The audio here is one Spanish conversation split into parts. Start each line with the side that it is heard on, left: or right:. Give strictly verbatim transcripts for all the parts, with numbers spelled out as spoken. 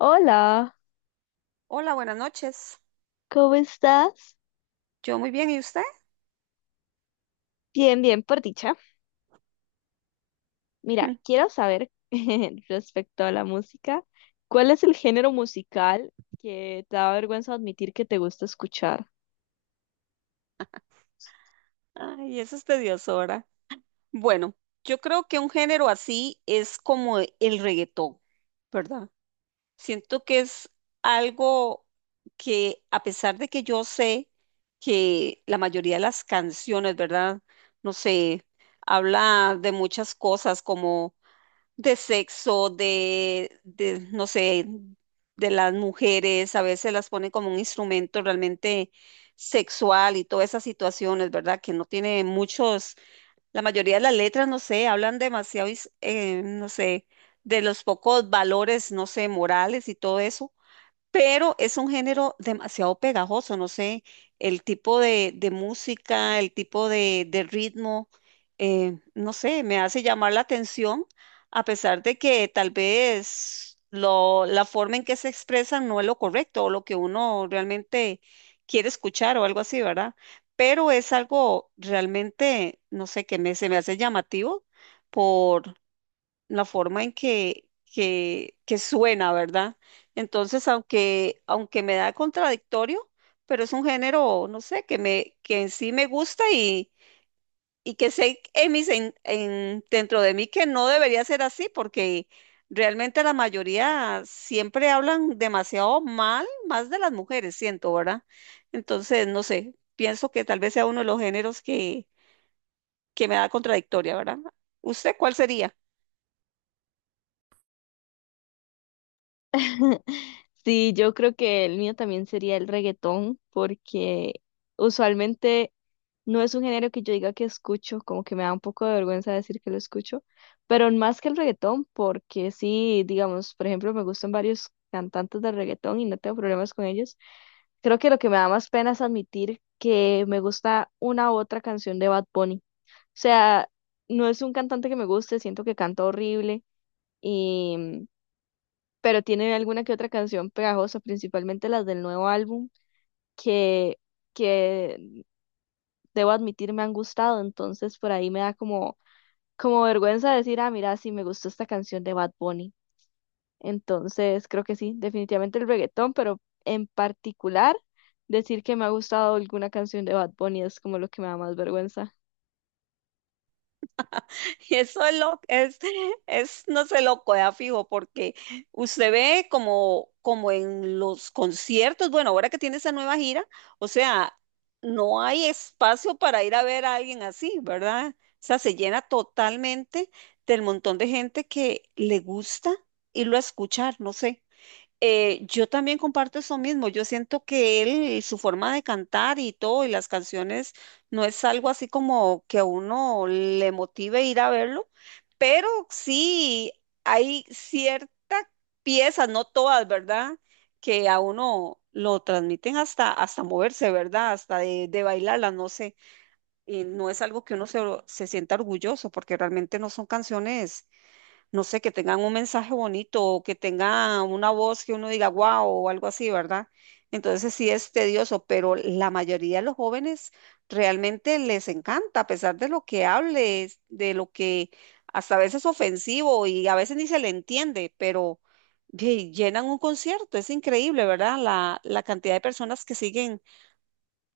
left: Hola,
right: Hola, buenas noches.
left: ¿cómo estás?
right: Yo muy bien, ¿y usted?
left: Bien, bien, por dicha. Mira, quiero saber respecto a la música, ¿cuál es el género musical que te da vergüenza admitir que te gusta escuchar?
right: Ay, eso es tedioso, ¿verdad? Bueno, yo creo que un género así es como el reggaetón, ¿verdad? Siento que es algo que, a pesar de que yo sé que la mayoría de las canciones, ¿verdad? No sé, habla de muchas cosas como de sexo, de, de, no sé, de las mujeres, a veces las ponen como un instrumento realmente sexual y todas esas situaciones, ¿verdad? Que no tiene muchos, la mayoría de las letras, no sé, hablan demasiado, is- eh, no sé, de los pocos valores, no sé, morales y todo eso pero es un género demasiado pegajoso, no sé, el tipo de, de música, el tipo de, de ritmo, eh, no sé, me hace llamar la atención, a pesar de que tal vez lo, la forma en que se expresan no es lo correcto o lo que uno realmente quiere escuchar o algo así, ¿verdad? Pero es algo realmente, no sé, que me, se me hace llamativo la forma en que, que, que suena, ¿verdad? Entonces, aunque, aunque me da contradictorio, pero es un género, no sé, que me, que en sí me gusta y, y que sé en mis, en, en- dentro de mí que no debería ser así, porque realmente la mayoría siempre hablan demasiado mal, más de las mujeres, siento, ¿verdad? Entonces, no sé, pienso que tal vez sea uno de los géneros que, que me da contradictoria, ¿verdad? ¿Usted cuál sería?
left: Sí, yo creo que el mío también sería el reggaetón, porque usualmente no es un género que yo diga que escucho, como que me da un poco de vergüenza decir que lo escucho, pero más que el reggaetón, porque sí, digamos, por ejemplo, me gustan varios cantantes de reggaetón y no tengo problemas con ellos. Creo que lo que me da más pena es admitir que me gusta una u otra canción de Bad Bunny. O sea, no es un cantante que me guste, siento que canta horrible, pero tiene alguna que otra canción pegajosa, principalmente las del nuevo álbum, que, que debo admitir me han gustado, entonces por ahí me da como, como vergüenza decir, ah, mira, sí me gustó esta canción de Bad Bunny. Entonces creo que sí, definitivamente el reggaetón, pero en particular decir que me ha gustado alguna canción de Bad Bunny es como lo que me da más vergüenza.
right: Y eso es lo es, es no sé, loco, ya fijo, porque usted ve como, como en los conciertos, bueno, ahora que tiene esa nueva gira, o sea, no hay espacio para ir a ver a alguien así, ¿verdad? O sea, se llena totalmente del montón de gente que le gusta irlo a escuchar, no sé. Eh, yo también comparto eso mismo. Yo siento que él, su forma de cantar y todo, y las canciones, no es algo así como que a uno le motive ir a verlo, pero sí hay ciertas piezas, no todas, ¿verdad? Que a uno lo transmiten hasta, hasta moverse, ¿verdad? Hasta de, de bailarlas, no sé. Y no es algo que uno se, se sienta orgulloso, porque realmente no son canciones no sé, que tengan un mensaje bonito o que tengan una voz que uno diga wow o algo así, ¿verdad? Entonces sí es tedioso, pero la mayoría de los jóvenes realmente les encanta, a pesar de lo que hables, de lo que hasta a veces ofensivo y a veces ni se le entiende, pero ye- llenan un concierto, es increíble, ¿verdad? La, la cantidad de personas que siguen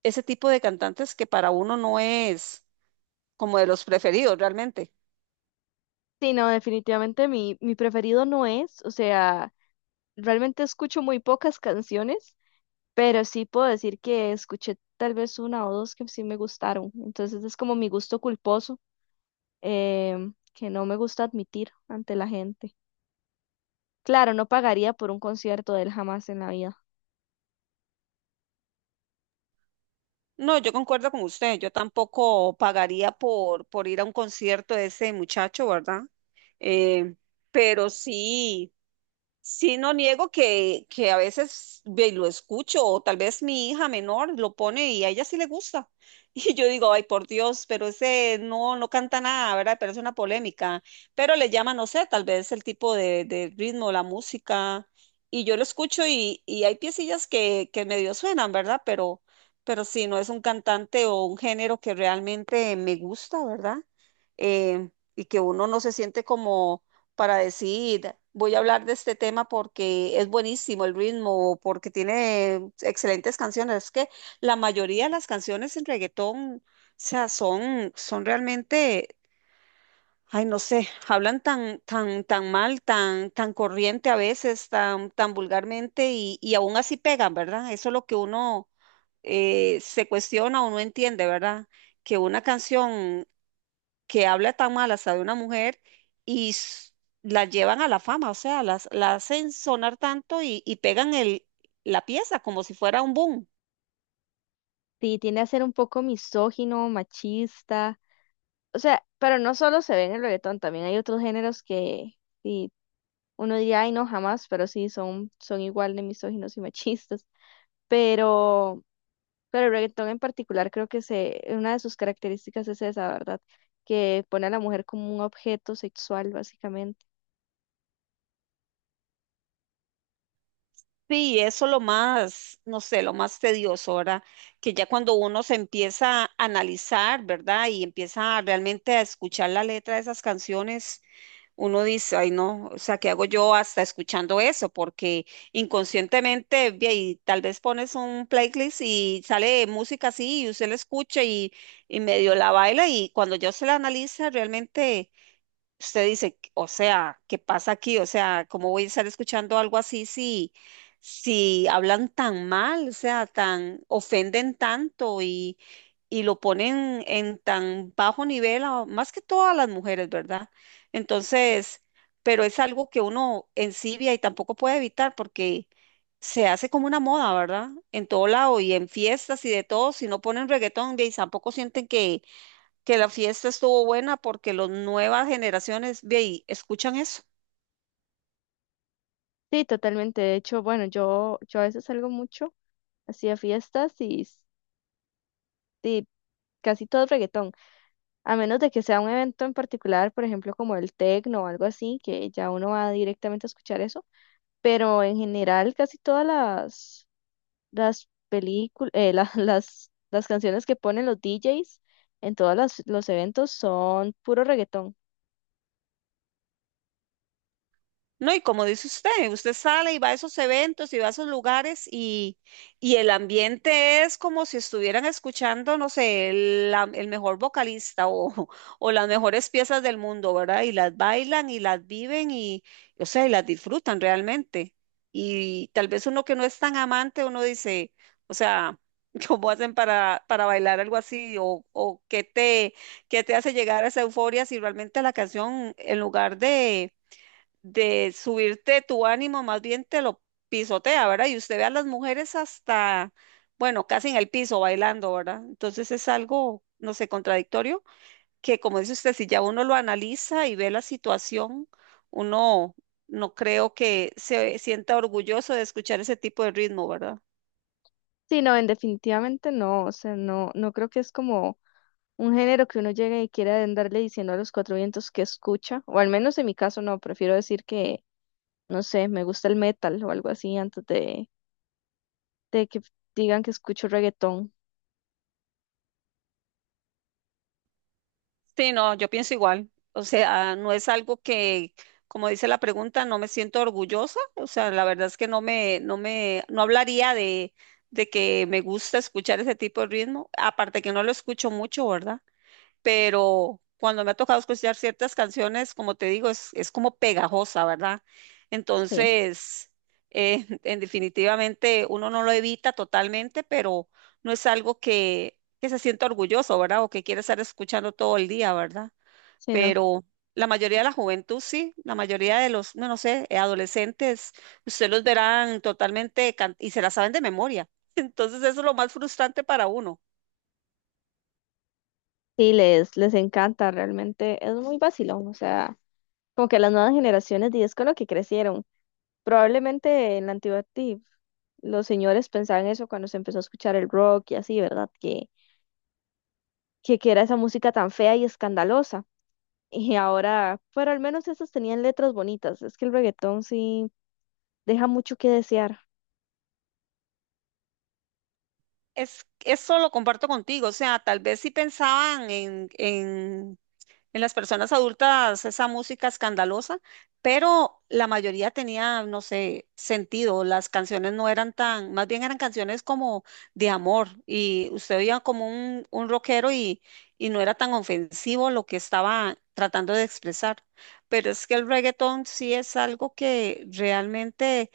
right: ese tipo de cantantes que para uno no es como de los preferidos realmente.
left: Sí, no, definitivamente mi, mi preferido no es, o sea, realmente escucho muy pocas canciones, pero sí puedo decir que escuché tal vez una o dos que sí me gustaron. Entonces es como mi gusto culposo, em, que no me gusta admitir ante la gente. Claro, no pagaría por un concierto de él jamás en la vida.
right: No, yo concuerdo con usted. Yo tampoco pagaría por, por ir a un concierto de ese muchacho, ¿verdad? Eh, pero sí. Sí, no niego que, que a veces ve- lo escucho, o tal vez mi hija menor lo pone y a ella sí le gusta. Y yo digo, ay, por Dios, pero ese no, no canta nada, ¿verdad? Pero es una polémica. Pero le llama, no sé, tal vez el tipo de, de ritmo, la música. Y yo lo escucho y, y hay piecillas que, que medio suenan, ¿verdad? Pero, pero sí, no es un cantante o un género que realmente me gusta, ¿verdad? Eh, y que uno no se siente como para decir, voy a hablar de este tema porque es buenísimo el ritmo, porque tiene excelentes canciones. Es que la mayoría de las canciones en reggaetón, o sea, son, son realmente, ay, no sé, hablan tan, tan, tan mal, tan, tan corriente a veces, tan, tan vulgarmente y, y aún así pegan, ¿verdad? Eso es lo que uno eh, se cuestiona o no entiende, ¿verdad? Que una canción que habla tan mal hasta de una mujer y s- la llevan a la fama, o sea, las, la hacen sonar tanto y, y pegan el, la pieza como si fuera un boom.
left: Sí, tiende a ser un poco misógino, machista. O sea, pero no solo se ve en el reggaetón, también hay otros géneros que sí, uno diría, ay, no, jamás, pero sí, son, son igual de misóginos y machistas. Pero Pero el reggaetón en particular creo que se, una de sus características es esa, ¿verdad? Que pone a la mujer como un objeto sexual, básicamente.
right: Sí, eso lo más, no sé, lo más tedioso, ¿verdad? Que ya cuando uno se empieza a analizar, ¿verdad? Y empieza realmente a escuchar la letra de esas canciones. Uno dice, ay no, o sea, ¿qué hago yo hasta escuchando eso? Porque inconscientemente, ve ahí, tal vez pones un playlist y sale música así y usted la escucha y, y medio la baila y cuando ya se la analiza, realmente usted dice, o sea, ¿qué pasa aquí? O sea, ¿cómo voy a estar escuchando algo así si, si hablan tan mal, o sea, tan, ofenden tanto y, y lo ponen en tan bajo nivel, a- más que todas las mujeres, ¿verdad? Entonces, pero es algo que uno ensibia y tampoco puede evitar porque se hace como una moda, ¿verdad? En todo lado y en fiestas y de todo, si no ponen reggaetón, de ahí tampoco sienten que que la fiesta estuvo buena porque las nuevas generaciones de ahí escuchan eso.
left: Sí, totalmente. De hecho, bueno, yo, yo a veces salgo mucho, así a fiestas y, s- y casi todo es reggaetón. A menos de que sea un evento en particular, por ejemplo, como el techno o algo así, que ya uno va directamente a escuchar eso. Pero en general, casi todas las las películas, las, las canciones que ponen los D Js en todos las- los eventos son puro reggaetón.
right: No, y como dice usted, usted sale y va a esos eventos y va a esos lugares y, y el ambiente es como si estuvieran escuchando, no sé, el, la- el mejor vocalista o, o las mejores piezas del mundo, ¿verdad? Y las bailan y las viven y, o sea, y las disfrutan realmente. Y tal vez uno que no es tan amante, uno dice, o sea, ¿cómo hacen para, para bailar algo así? O, o qué te, qué te hace llegar a esa euforia si realmente la canción, en lugar de de subirte tu ánimo, más bien te lo pisotea, ¿verdad? Y usted ve a las mujeres hasta, bueno, casi en el piso bailando, ¿verdad? Entonces es algo, no sé, contradictorio, que como dice usted, si ya uno lo analiza y ve la situación, uno no creo que se sienta orgulloso de escuchar ese tipo de ritmo, ¿verdad?
left: Sí, no, en definitivamente no, o sea, no, no, creo que es como un género que uno llegue y quiera andarle diciendo a los cuatro vientos que escucha, o al menos en mi caso no, prefiero decir que, no sé, me gusta el metal o algo así antes de, de que digan que escucho reggaetón.
right: Sí, no, yo pienso igual. O sea, no es algo que, como dice la pregunta, no me siento orgullosa. O sea, la verdad es que no me, no me, no hablaría de, de que me gusta escuchar ese tipo de ritmo. Aparte que no lo escucho mucho, ¿verdad? Pero cuando me ha tocado escuchar ciertas canciones, como te digo, es, es como pegajosa, ¿verdad?
left: Sí,
right: Entonces, eh, en definitivamente uno no lo evita totalmente, pero no es algo que, que se sienta orgulloso, ¿verdad? O que quiere estar escuchando todo el día, ¿verdad?
left: sí, no.
right: Pero la mayoría de la juventud sí, la mayoría de los, no, no sé, eh, adolescentes, usted los verán totalmente can- y se la saben de memoria. Entonces, eso es lo más frustrante para uno.
left: Sí, les, les encanta, realmente es muy vacilón, o sea, como que las nuevas generaciones, y es con lo que crecieron. Probablemente en la antigüedad sí, los señores pensaban eso cuando se empezó a escuchar el rock y así, ¿verdad? Que, que, que era esa música tan fea y escandalosa. Y ahora, pero al menos esas tenían letras bonitas. Es que el reggaetón sí deja mucho que desear.
right: Es, eso lo comparto contigo, o sea, tal vez si pensaban en, en, en las personas adultas esa música escandalosa, pero la mayoría tenía, no sé, sentido, las canciones no eran tan, más bien eran canciones como de amor y usted oía como un, un rockero y, y no era tan ofensivo lo que estaba tratando de expresar, pero es que el reggaetón sí es algo que realmente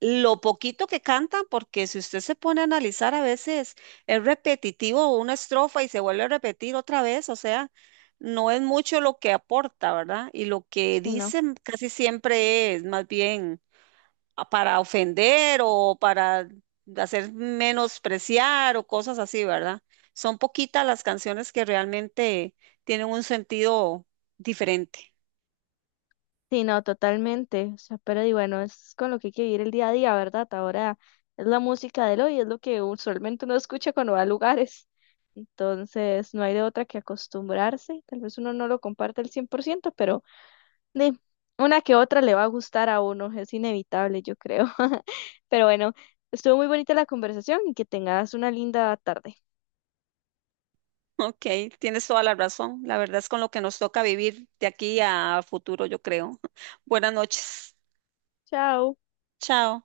right: lo poquito que cantan, porque si usted se pone a analizar a veces es repetitivo una estrofa y se vuelve a repetir otra vez, o sea, no es mucho lo que aporta, ¿verdad? Y lo que
left: Sí, no.
right: dicen casi siempre es más bien ah, para ofender o para hacer menospreciar o cosas así, ¿verdad? Son poquitas las canciones que realmente tienen un sentido diferente.
left: Sí, no, totalmente. O sea, pero y bueno, es con lo que hay que vivir el día a día, ¿verdad? Ahora es la música del hoy, es lo que usualmente uno escucha cuando va a lugares. Entonces, no hay de otra que acostumbrarse. Tal vez uno no lo comparte al cien por ciento, pero Di, una que otra le va a gustar a uno, es inevitable, yo creo. Pero bueno, estuvo muy bonita la conversación y que tengas una linda tarde.
right: Ok, tienes toda la razón. La verdad es con lo que nos toca vivir de aquí a futuro, yo creo. Buenas noches.
left: Chao.
right: Chao.